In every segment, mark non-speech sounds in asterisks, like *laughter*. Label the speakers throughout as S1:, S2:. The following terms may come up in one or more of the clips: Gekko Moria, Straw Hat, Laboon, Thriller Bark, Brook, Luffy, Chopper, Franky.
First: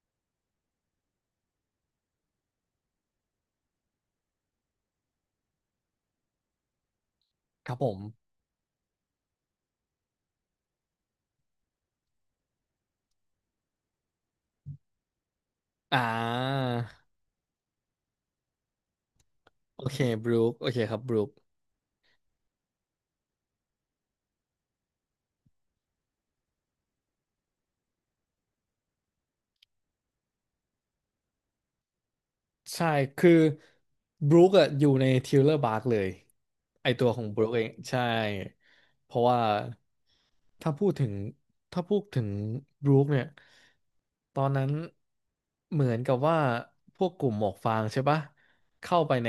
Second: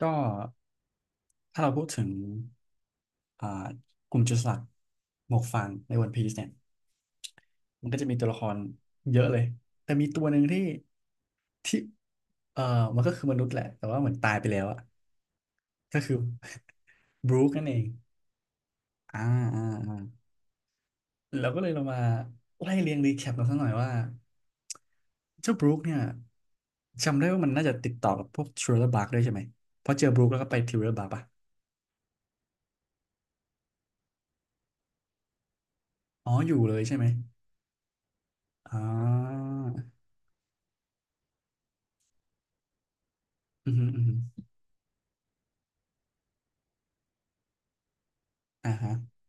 S1: ก็ถ้าเราพูดถึงอ่ากลุ่มจุลสลักดิ์หมวกฟางในวันพีซเนี่ย
S2: ครับ
S1: มั
S2: ผ
S1: นก็
S2: ม
S1: จะมีตัวละครเยอะเลยแต่มีตัวหนึ่งที่ที่เออมันก็คือมนุษย์แหละแต่ว่าเหมือนตายไปแล้วอะก็
S2: อ่า
S1: คือบรูคนั่นเองอ่าอ่า
S2: โอเค
S1: อ่า
S2: บรูคโอเคครับบรูค
S1: เราก็เลยเรามาไล่เรียงรีแคปกันสักหน่อยว่าเจ้าบรูคเนี่ยจำได้ว่ามันน่าจะติดต่อกับพวกทริลเลอร์บาร์กด้วยใช่ไหมเพราะเจอบรูคแล้วก็ไปทริลเลอร์บาร์กป่ะ
S2: ใช่ คือ บรูคอะอยู่ในทิวเลอร์บาร์กเลย
S1: อ๋ออยู่เลย
S2: ไอ
S1: ใช่ไหม
S2: ตัวของบรูคเอง ใช่
S1: อ่
S2: เพราะว่า
S1: า
S2: ถ้าพูดถึง ถ้าพูดถึงบรูคเนี่ย
S1: อือฮึอือฮึ
S2: ตอนนั้นเหมือนกับว่าพวกกลุ่มหมวกฟางใช่ปะ
S1: อ่าฮะ
S2: เข้าไปใน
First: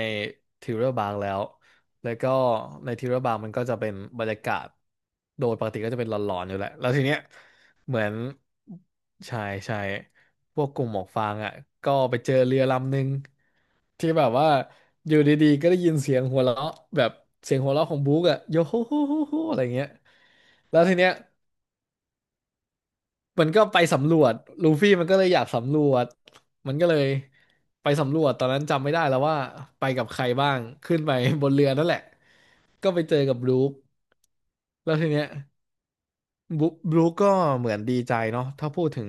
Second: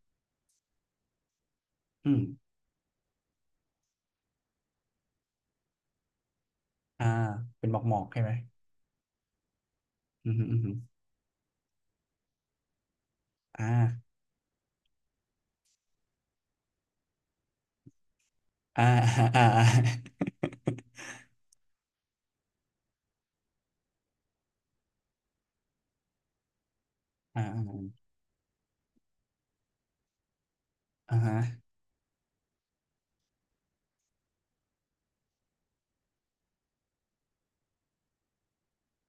S2: ทิวเรอร์บางแล้ว
S1: อื
S2: แล้ว
S1: ม
S2: ก็ในทิวเรอร์บางมันก็จะเป็นบรรยากาศโดยปกติก็จะเป็นหลอนๆอยู่แหละแล้วที
S1: อ่า
S2: เนี้ย
S1: เป็นหมอกหม
S2: เห
S1: อ
S2: มื
S1: ก
S2: อน
S1: ใช่ไหม
S2: ใช่ใช่
S1: อืมฮึอื
S2: พ
S1: ม
S2: วก
S1: ฮึ
S2: กลุ่มหมวกฟางอ่ะก็ไปเจอเรือลำหนึ่ง
S1: อ่
S2: ที่
S1: า
S2: แบบว่าอยู่ดีๆก็ได้ยินเสียงหัวเราะแบบเสียงหัวเราะของบุ๊กอ่ะโยโฮ
S1: อ่า
S2: โฮโฮ
S1: อ่า
S2: โฮ
S1: อ่า
S2: อะไรเงี้ยแล้วทีเนี้ย มันก็ไปสำรวจลูฟี่มันก็เลยอยากสำรวจมันก็เลย
S1: อ
S2: ไป
S1: ่า
S2: สำรวจตอนนั้นจำไม่ได้แล้วว่าไปกับใครบ้างขึ้นไป
S1: อ่าอ่าฮะ
S2: บนเรือนั่นแหละก็ไปเจอกับบรู๊คแล้วทีเนี้ย บรูบรูคก็เหมือนดีใจเนาะถ้าพูดถึง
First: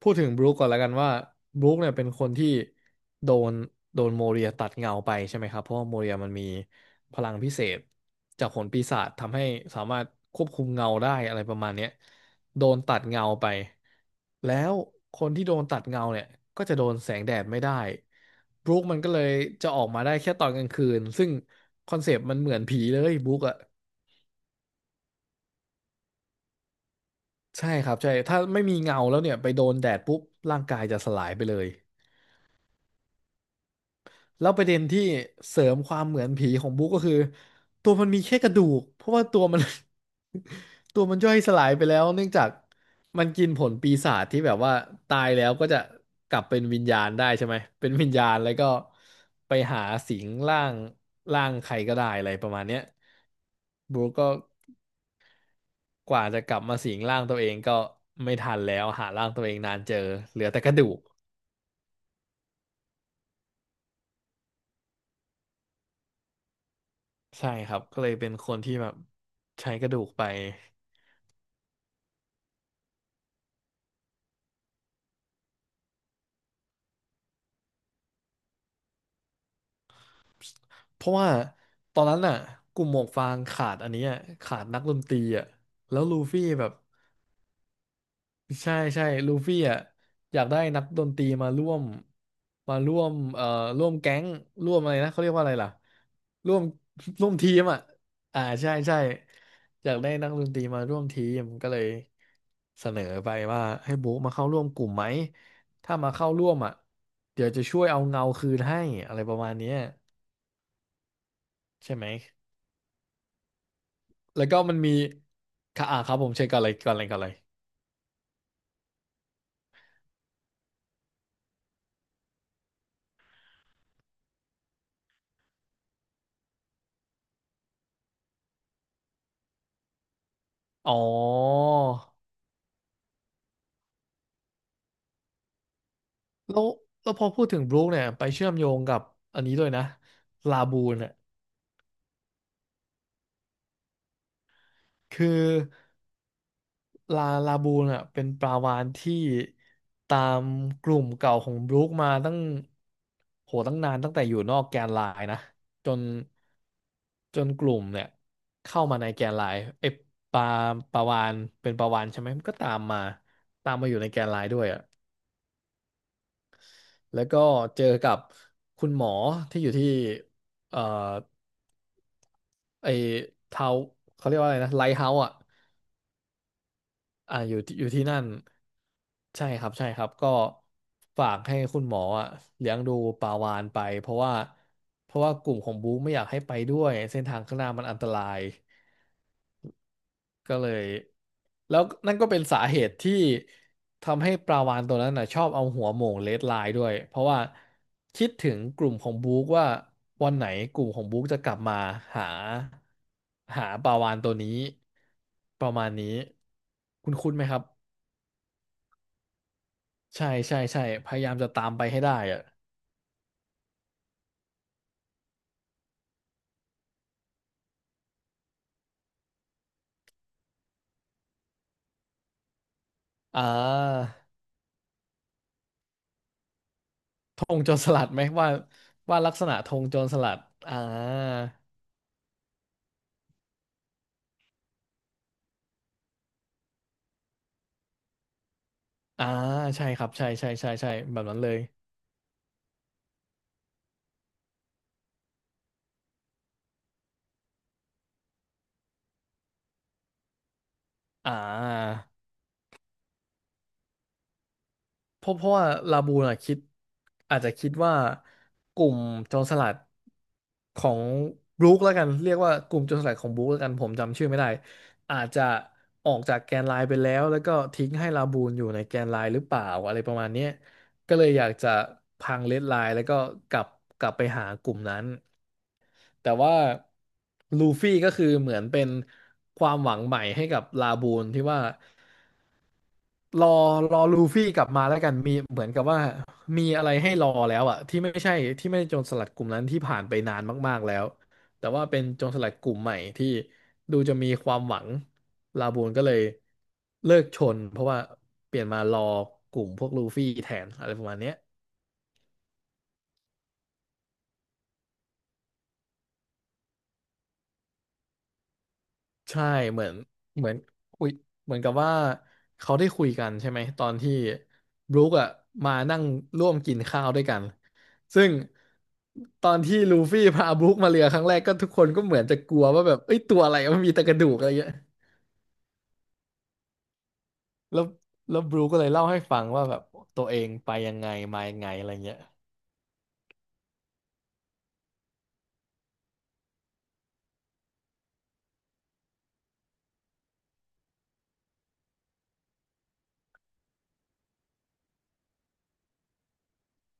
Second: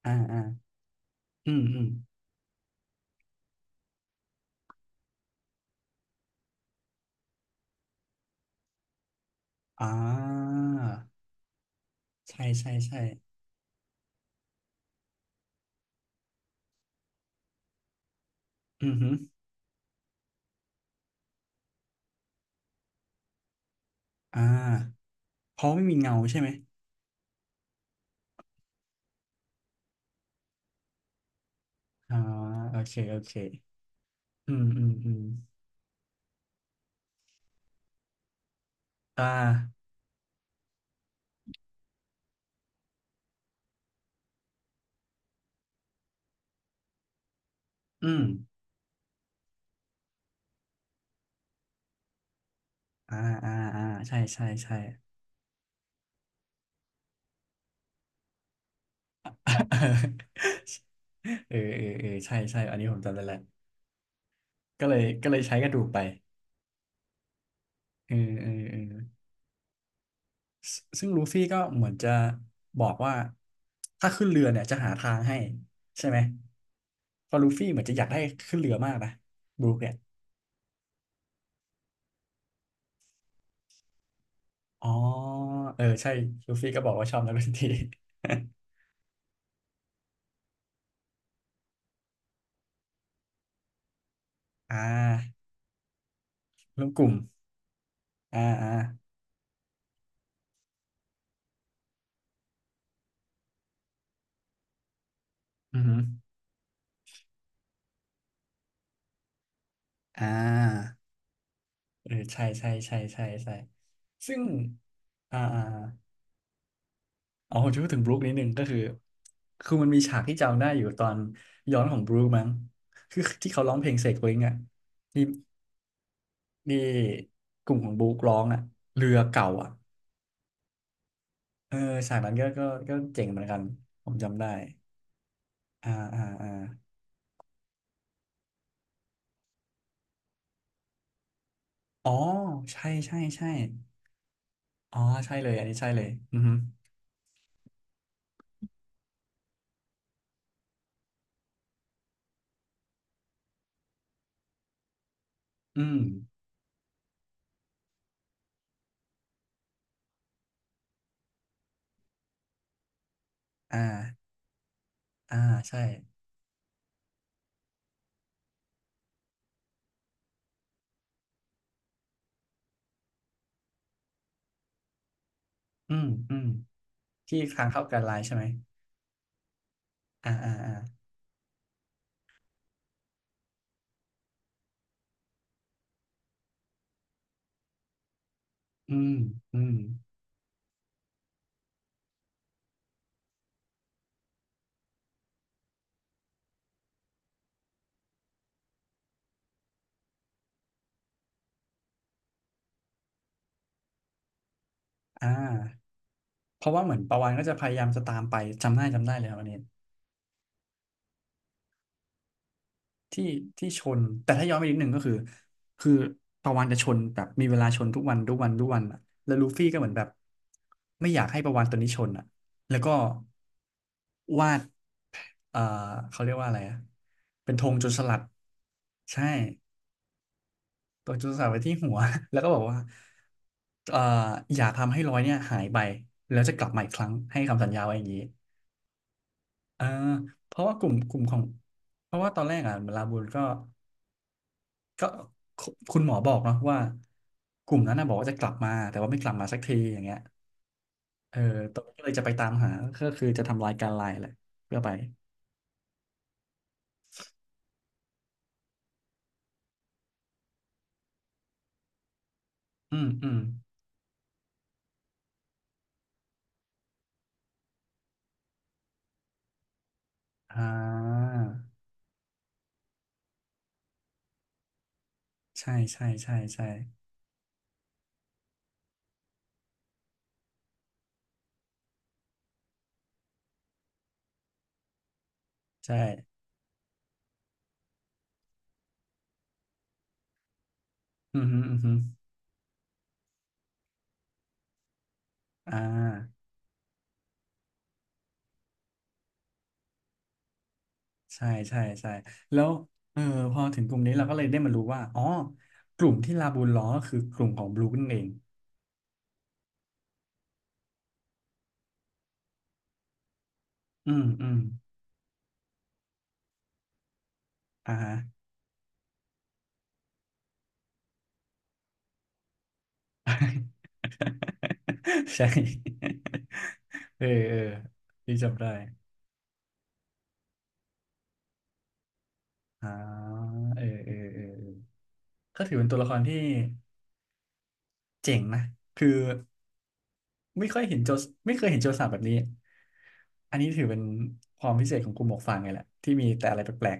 S1: อ่าอ่า
S2: บรูคก่อนแล้วกันว่า
S1: อื
S2: บ
S1: ม
S2: รูค
S1: อืม
S2: เนี่ยเป็นคนที่โดนโดนโมเรียตัดเงาไปใช่ไหมครับเพราะว่าโมเรียมันมีพลังพิเศษจากผลปีศาจทำให้สา
S1: อ่
S2: มารถควบ
S1: า
S2: คุมเงาได้อะไรประมาณเนี้ย
S1: ใช่
S2: โด
S1: ใช่
S2: นตั
S1: ใช่
S2: ดเงาไปแล้วคนที่โดนตัดเงาเนี่ยก็จะโดนแสงแดดไม่ได้บรูค
S1: อืม
S2: มัน
S1: ฮึ
S2: ก็เลยจะออกมาได้แค่ตอนกลางคืนซึ่งคอนเซปต์มันเหมือนผีเลยบรูคอะ
S1: อ่าเพราะไม่มีเงาใช่ไหม
S2: ใช่ครับใช่ถ้าไม่มีเงาแล้วเนี่ยไปโดนแดดปุ๊บร่างกายจะสลายไปเลย
S1: อ่าโอเคโอเค
S2: แล้ว
S1: อื
S2: ป
S1: ม
S2: ระเด็น
S1: อืม
S2: ที่
S1: อืม
S2: เสริมความเหมือนผีของบุ๊กก็คือตัวมันมีแค่กระดูกเพราะ
S1: อ่
S2: ว่าตัวมัน
S1: า
S2: *laughs* ตัวมันย่อยสลายไปแล้วเนื่องจากมันกินผลปีศาจที่แบบว่าตายแล้วก็จะกลับเป็นวิญญาณได้ใช่ไหมเป็นวิญ
S1: อืม
S2: ญาณแล้วก็ไปหาสิงร่างร่างใครก็ได้อะไรประมาณเนี้ย
S1: อ่าอ่าอ่า
S2: บุ๊ก
S1: ใช่
S2: ก็
S1: ใช่ใช่
S2: กว่าจะกลับมาสิงร่างตัวเองก็ไม่ทันแล้วหาร่างตัวเองนานเจอเหลือ
S1: *laughs*
S2: แต่กระดูก
S1: เออเออเออใช่ใช่อันนี้ผมจำได้แล้วก็เลยใช้กระดูกไป
S2: ใช่ครับก็เล
S1: เอ
S2: ย
S1: อ
S2: เป็นค
S1: เอ
S2: น
S1: อ
S2: ที่
S1: เออ
S2: แบบใช้กระดูกไป
S1: ซึ่งลูฟี่ก็เหมือนจะบอกว่าถ้าขึ้นเรือเนี่ยจะหาทางให้ใช่ไหมเพอลูฟี่เหมือนจะอยากให้ขึ้นเรือมากนะบรูคเนี่ย
S2: เพราะว่าตอนนั้นน่ะกลุ่มหมวกฟางขาดอันเนี้ยขาดนัก
S1: อ๋อ
S2: ดนตรีอ่ะ
S1: เออ
S2: แล้ว
S1: ใช่
S2: ลูฟี่
S1: ลู
S2: แบ
S1: ฟี่
S2: บ
S1: ก็บอกว่าชอบนักดนตรี *laughs*
S2: ใช่ใช่ลูฟี่อ่ะอยากได้นักดนตรีมาร่วมมาร่วมเอ่อร่วมแก๊งร่
S1: อ่
S2: วมอะไรนะเขาเรียก
S1: า
S2: ว่าอะไรล่ะร่วม
S1: ร่วมกลุ่ม
S2: *laughs* ร่วมทีมอ่ะ
S1: อ่า
S2: อ่า
S1: อ่า
S2: ใช่ใช่อยากได้นักดนตรีมาร่วมทีมก็เลยเสนอไปว่าให้บุ๊กมาเข้าร่วมกลุ่มไหม
S1: อือหื
S2: ถ้า
S1: อ
S2: มาเข้าร่วมอ่ะเดี๋ยวจะช่วยเอาเงาคืนให้อะไรประมาณเนี้ย
S1: อ่า
S2: ใช่ไหม
S1: เออใช่ใช่ใช่ใช่ใช่ซึ่ง
S2: แล้วก็มันมี
S1: อ่าอ่า
S2: ค่ะอ่าครับผมเช็คก่อนเลย
S1: อ๋อผมจะพูดถึงบรูคนิดนึงก็คือคือมันมีฉากที่จำได้อยู่ตอนย้อนของบรูคมั้งคือที่เขาร้องเพลงเสกวิงอ่ะที่ ที่กลุ่มของบุ๊กร้องอ่ะเรือเก่าอ่ะ
S2: อ๋อ
S1: เออฉากนั้นก็เจ๋งเหมือนกันผมจำได้อ่าอ่าอ่า
S2: แล้วแล้วพอพูดถึงบรูคเนี่ยไปเชื่อมโยงกับอันนี้ด้วยนะลาบูนอ่ะ
S1: อ๋อใช่ใช่ใช่อ๋อ
S2: คือ
S1: ใช่เลยอันนี้ใช่เลยอือหือ
S2: ลาบูนอ่ะเป็นปลาวาฬที่ตามกลุ่มเก่าของบรูคมาตั้งโหตั้งนานตั้งแต่อยู่นอกแกนไลน์นะ
S1: อื
S2: จ
S1: ม
S2: นจนกลุ่มเนี่ยเข้ามาในแกนไลน์ไอ้ปลาปลาวาฬเป็นปลาวาฬใช่ไหมมันก็ตามมาตาม
S1: อ่า
S2: มาอยู่ในแกนไลน์ด้วยอ่ะ
S1: อ่าใช่
S2: แล้วก็เจอกับคุณหมอที่อยู่ที่เอ่อไอ้ทาวเขาเรียกว่าอะไรนะไลท์เฮาส์อ่ะ
S1: อืมอืม
S2: อ่า
S1: ที่
S2: อยู่
S1: ค้าง
S2: ที่อ
S1: เข้า
S2: ยู่
S1: กัน
S2: ที่
S1: ไล
S2: นั่
S1: น์
S2: น
S1: ใช่ไหม
S2: ใช่ครับใช่ครับก็
S1: อ่าอ่าอ่า
S2: ฝากให้คุณหมออ่ะเลี้ยงดูปาวานไปเพราะว่ากลุ่มของบู๊ไม่อยากให้ไปด้วยเส้นทางข้างหน้ามันอันตราย
S1: อืมอืม
S2: ก็เลยแล้วนั่นก็เป็นสาเหตุที่ทำให้ปลาวาฬตัวนั้นนะชอบเอาหัวโหม่งเลดไลน์ด้วยเพราะว่าคิดถึงกลุ่มของบุ๊กว่าวันไหนกลุ่มของบุ๊กจะกลับมาหาหาปลาวาฬตัวนี้
S1: อ่
S2: ประมาณ
S1: า
S2: นี้
S1: เพราะว่าเหมือน
S2: คุณ
S1: ปะวั
S2: คุ้
S1: น
S2: นๆไห
S1: ก็
S2: ม
S1: จะ
S2: ครั
S1: พ
S2: บ
S1: ยายามจะตามไปจำได้จำได้เลยครับอันนี้
S2: ใช่ใช่ใช่พยายามจะตามไปให้ได้อะ
S1: ที่ชนแต่ถ้าย้อนไปนิดหนึ่งก็คือคือปะวันจะชนแบบมีเวลาชนทุกวันทุกวันทุกวันอ่ะแล้วลูฟี่ก็เหมือนแบบไม่อยากให้ปะวันตัวนี้ชนอ่ะแล้วก็
S2: อ่า
S1: วาดเอ่อเขาเรียกว่าอะไรอ่ะ
S2: ธ
S1: เป็น
S2: ง
S1: ธ
S2: โจ
S1: ง
S2: ร
S1: โจ
S2: ส
S1: รส
S2: ลัด
S1: ลั
S2: ไหม
S1: ด
S2: ว่าว่า
S1: ใช่
S2: ลักษณะธงโจรสลัดอ่า
S1: ตัวโจรสลัดไว้ที่หัว *laughs* แล้วก็บอกว่าเอ่ออย่าทำให้รอยเนี่ยหายไปแล้วจะกลับมาอีกครั้งให้คำสัญญาไว้อย่างนี้
S2: อ่า
S1: เอ
S2: ใช่
S1: อ
S2: ครับใช่ใช่
S1: เพราะ
S2: ใช่
S1: ว่าก
S2: ใช่
S1: ลุ่ม
S2: แบบ
S1: ขอ
S2: นั้น
S1: ง
S2: เลย
S1: เพราะว่าตอนแรกอ่ะลาบูนก็ ก็คุณหมอบอกเนาะว่ากลุ่มนั้นนะบอกว่าจะกลับมาแต่ว่าไม่กลับมาสักทีอย่างเงี้ย
S2: อ่า
S1: เออตอนนี้ก็เลยจะไปตามหาก็คือจะทำลายการไลน์แหละเพื่อไป
S2: เพราะว่าลาบูนอะคิดอาจจะคิดว่ากลุ่มโจรสลัดของบรูคแล้วกันเรียกว่ากลุ่มโจร
S1: อื
S2: ส
S1: ม
S2: ลัดขอ
S1: อื
S2: ง
S1: ม
S2: บรูคแล้วกันผมจำชื่อไม่ได้อาจจะออกจากแกนไลน์ไปแล้วแล้วก็ทิ้งให้ลาบูนอยู่ในแกนไลน์หรือเปล่าอะไรประมาณเนี้ย
S1: อ่
S2: ก็เลย
S1: า
S2: อยากจะพังเลดไลน์แล้วก็กลับกลับไปหากลุ่มนั้น
S1: ใช่ใช่
S2: แต่
S1: ใช่
S2: ว่า
S1: ใช่
S2: ลูฟี่ก็คือเหมือนเป็นความหวังใหม่ให้กับลาบูนที่ว่า รอรอลูฟี่กลับมาแล้วกันมีเหมือนกับ
S1: ใช่
S2: ว่ามีอะไรให้รอแล้วอะที่ไม่ใช่โจรสลัดกลุ่มนั้นที่ผ่านไปนานมากๆแล้ว
S1: อืมฮึ
S2: แต่
S1: อืม
S2: ว่า
S1: ฮึ
S2: เป็นโจรสลัดกลุ่มใหม่ที่ดูจะมีความหวังลา
S1: อ่
S2: บูนก็เลย
S1: า
S2: เลิกชนเพราะว่าเปลี่ยนมารอกลุ่มพวกลูฟี่แทนอะไรประมาณเนี้ย
S1: ใช่ใช่ใช่แล้วเออพอถึงกลุ่มนี้เราก็เลยได้มารู้ว่าอ๋อกลุ่มที่ลาบูลล้อก็คือกลุ่มของบลูนั่นเอง
S2: ใช่เหมือนเหมือนคุยเหมือนกับว่าเขาได้คุยกันใช่ไหมตอน
S1: อื
S2: ที่
S1: มอืม
S2: บรู๊คอะมานั่งร่วมกินข้าวด้วยกัน
S1: อ่าฮะ
S2: ซึ่งตอนที่ลูฟี่พาบรู๊คมาเรือครั้งแรกก็ทุกคนก็เหมือนจะกลัวว่าแบบเอ้ยตัวอะไรมันมีแต่กระดูกอะไรเงี้ย
S1: *laughs* ใช่เออเออ
S2: แล้ว
S1: พี่
S2: แล้วบ
S1: จำ
S2: รู๊ค
S1: ได้
S2: ก็เลยเล่าให้ฟังว่าแบบตัวเองไปยังไงมายังไงอะไรเงี้ย
S1: อ่าเออเออเออเออก็ถือเป็นตัวละครที่เจ๋งนะคือไม่ค่อยเห็นโจสไม่เคยเห็นโจรสลัดแบบนี้อันนี้ถือเป็นความพิเศษของกลุ่มหมวกฟางไงแหละที่มีแต่อะไรแปลก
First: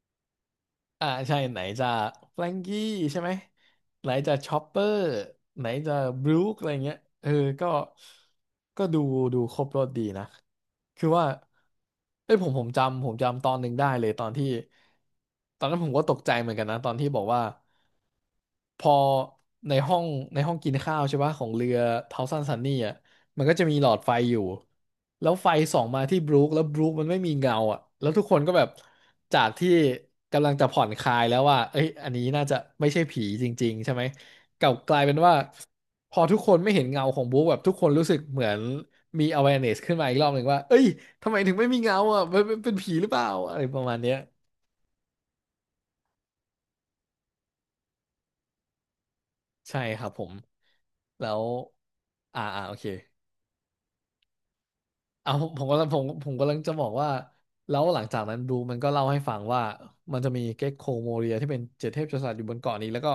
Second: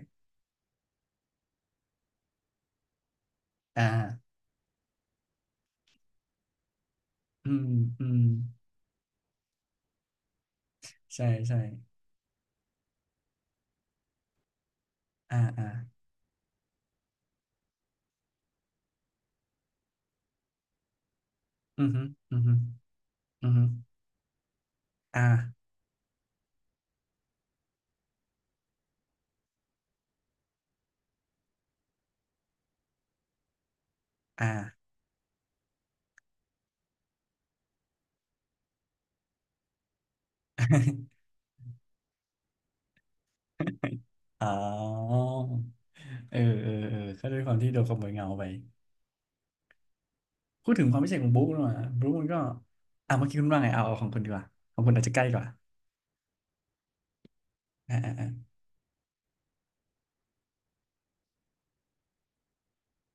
S2: อ่าใช่ไหนจะแฟรงกี้ใช่ไหม
S1: ๆอ่า
S2: ไหนจะชอปเปอร์ไหนจะบรู๊คอะไรเงี้ยเออ
S1: อืม
S2: ก็
S1: อืม
S2: ก็ดูครบรสดีนะคือ
S1: ใช่
S2: ว่า
S1: ใช่
S2: เอ้ยผมจำตอนหนึ่งได้เลยตอนที่
S1: อ่า
S2: ตอ
S1: อ่า
S2: นนั้นผมก็ตกใจเหมือนกันนะตอนที่บอกว่า พอในห้องในห้องกินข้าวใช่ปะของเรือ
S1: อือฮึ
S2: เทา
S1: อื
S2: ซั
S1: อ
S2: น
S1: ฮึ
S2: ซันนี่อ่ะมัน
S1: อือ
S2: ก็
S1: ฮึ
S2: จะมีหลอดไฟอยู่แล้วไฟ
S1: อ่า
S2: ส่องมาที่บรูคแล้วบรูคมันไม่มีเงาอ่ะแล้วทุกคนก็แบบจากที่กำลังจะผ่อนคลายแล้วว่าเอ้ยอันนี้น่าจะไม่ใช่ผีจริงๆใช่ไหม
S1: อ่า
S2: กลับกลายเป็นว่าพอทุกคนไม่เห็นเงาของบรูคแบบทุกคนรู้สึกเหมือนมี awareness ขึ้นมาอีกรอบหนึ่งว่าเอ้ยทำไมถึงไม่มีเงาอ่ะมันมันเป็นผีหรือเปล่าอะไรประมาณเนี้ย
S1: *laughs* อ๋อเออเออเออก็ด้วยความที่โดนขโมยเงาไป
S2: ใช่ครับผม
S1: พูดถึงความพิเศษข
S2: แล้
S1: อง
S2: ว
S1: บุ๊กหน่อยบุ๊กมันก็
S2: โอเค
S1: อ่ะเมื่อกี้คุณว่าไงเอาของคุณดีกว่าของคุณอาจจะใกล้
S2: เอา
S1: กว่า
S2: ผมผมกำลังผมผมกำลังจะบอกว่าแล้ว
S1: อ่า
S2: หลัง
S1: อ่า
S2: จาก
S1: อ่า
S2: นั้นดูมันก็เล่าให้ฟังว่ามันจะมีเก็กโคโมเรียที่เป็นเจ็ดเทพกษัตริย์อยู่บนเกาะนี้แล้วก็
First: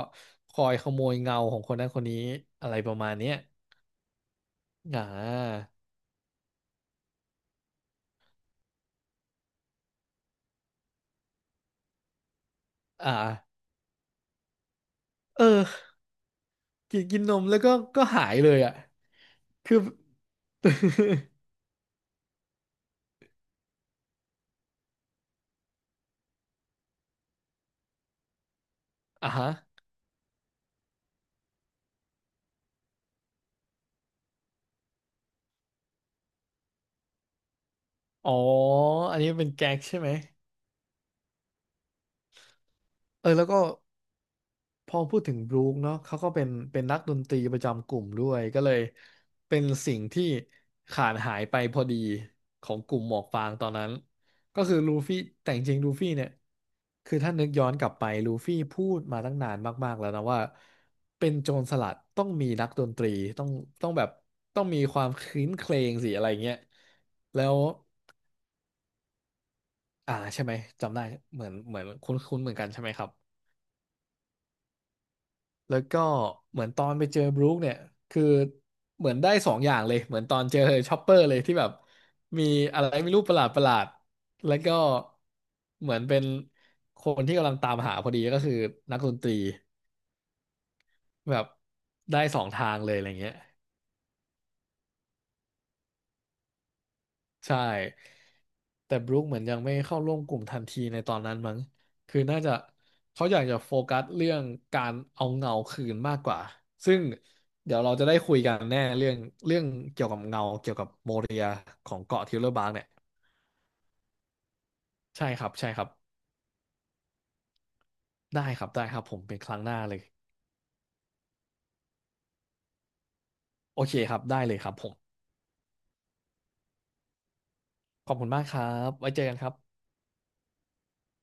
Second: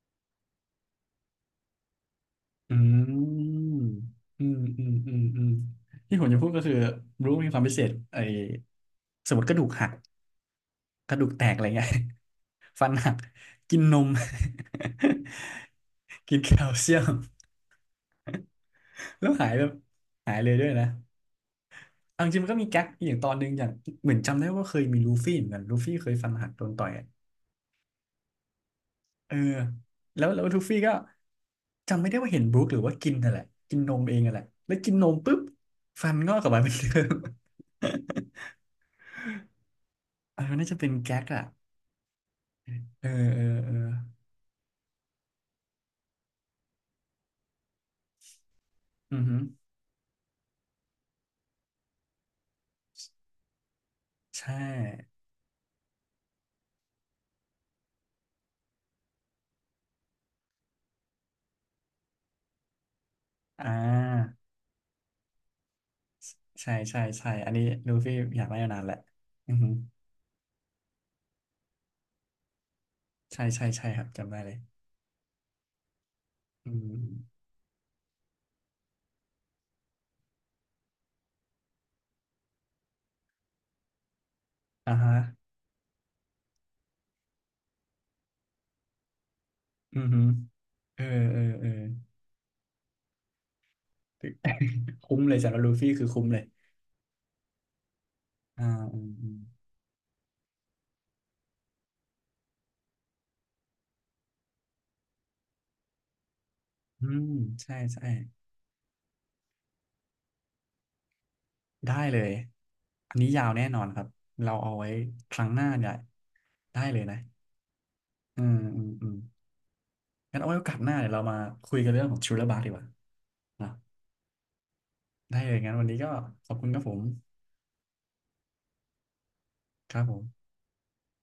S2: คอยขโมยเงาของคนนั้นคนนี้อะ
S1: อื
S2: ไรประมาณเนี้ย
S1: มอืมอืม
S2: อ่
S1: อืมอืม
S2: า
S1: ที่ผมจะพูดก็คือบุ๊กมีความพิเศษไอ้สมมติกระดูกหักกระดูกแตกอะไรเงี้ย *laughs* ฟันหั
S2: อ่า
S1: กกินนม
S2: เออ *laughs*
S1: *laughs* กินแคลเซี
S2: กิ
S1: ย
S2: น
S1: ม
S2: กินนมแล้วก็ก็หายเลยอ่ะ
S1: แล้วหายแบ
S2: *laughs*
S1: บ
S2: คือ
S1: หายเลยด้วยนะ
S2: *laughs*
S1: เอาจริงๆมันก็มีแก๊กอย่างตอนหนึงอย่างเหมือนจำได้ว่าเคยมีลูฟี่เหมือนกันลูฟี่เคยฟันหักโดนต่อย
S2: อ่า
S1: เออ
S2: ฮะ
S1: แล้วทูฟี่ก็จำไม่ได้ว่าเห็นบรูคหรือว่ากินนั่นแหละกินนมเองนั่นแหละแล้วกินนมปุ๊บฟันงอกกลับมาเป็นเดิม
S2: อ๋ออันนี้เป็นแก๊กใช่ไหม
S1: *laughs* เออน่าจะเป็นแก๊กอะเออ
S2: เออ
S1: เอ
S2: แล้
S1: อ
S2: วก็
S1: เออ
S2: พอพูดถึงบรู๊คเนาะเขาก็เป็นนักดนตรีประจำกลุ่มด้วยก็เลย
S1: อือหือ
S2: เป็นสิ่งที่ขาดหายไปพอดีของกลุ่มหมวกฟางตอนนั้น
S1: ใช่
S2: ก็คือลูฟี่แต่จริงๆลูฟี่เนี่ยคือถ้านึกย้อนกลับไปลูฟี่พูดมาตั้งนานมากๆแล้วนะว่าเป็นโจรสลัดต้องมีนักดนตรีต้อง
S1: อ่
S2: ต้องแบบ
S1: า
S2: ต้องมีความครื้นเครงสิอะไรเงี้ย
S1: ใช่ใช่ใช่
S2: แล้
S1: อัน
S2: ว
S1: นี้ลูฟี่อยากได้มานานแหละอือหือ
S2: อ่าใช่ไหมจำได้เหมือนคุ้นๆเหมือนกันใช่ไหมครับ
S1: ใช่ใช่ใช่ครับจำได้เลย
S2: แล้วก็เหมือ
S1: อื
S2: นตอนไปเจอ
S1: ม
S2: บรู๊คเนี่ยคือเหมือนได้สองอย่างเลยเหมือนตอนเจอชอปเปอร์เลยที่แบบมีอะไรไม่รู้ประหลาดประหลาดแล้วก็
S1: อ่าฮะ
S2: เหมือนเป็นคนที่กำลังตามหาพอดีก็คือนักดนตรี
S1: อือหือเออ
S2: แบ
S1: เอ
S2: บ
S1: อเออ
S2: ได้สองทางเลยอะไรเงี้ย
S1: *laughs* คุ้มเลยสำหรับลูฟี่คือคุ้มเลย
S2: ใช่
S1: อ่า
S2: แต่
S1: อื
S2: บ
S1: ม
S2: รูค
S1: อื
S2: เห
S1: ม
S2: มือนยังไม่เข้าร่วมกลุ่มทันทีในตอนนั้นมั้งคือน่าจะเขาอยากจะโฟกัสเรื่องการเอาเงาคืนมากกว่าซึ่ง
S1: อืมใช่
S2: เดี๋ยวเราจะ
S1: ใช่
S2: ได้คุยกันแน่เรื่องเกี่ยวกับเงาเกี่ยวกับโมเรียข
S1: ได้
S2: อง
S1: เล
S2: เกาะ
S1: ย
S2: ทิวเลอร์บาร์กเนี่ย
S1: อันนี้ยาวแน่นอนครับ เราเอาไว้
S2: ใช่
S1: ค
S2: ค
S1: รั้
S2: รั
S1: ง
S2: บ
S1: หน้า
S2: ใช่ครั
S1: เนี่
S2: บ
S1: ยได้เลยนะ อื
S2: ได้
S1: ม
S2: ครับ
S1: อื
S2: ได้
S1: ม
S2: ครับ
S1: อื
S2: ผ
S1: ม
S2: มเป็นครั้งหน้าเลย
S1: งั้นเอาไว้โอกาสหน้าเดี๋ยวเรามาคุยกันเรื่องของชูเลอร์บาร์ดีกว่านะ
S2: โอเคครับได้เลยครับผม
S1: ได้เลย งั้นวันนี้ก็ขอบคุณครับผม
S2: ขอบคุณมากครับไว้เจอกันครับ
S1: ครับผม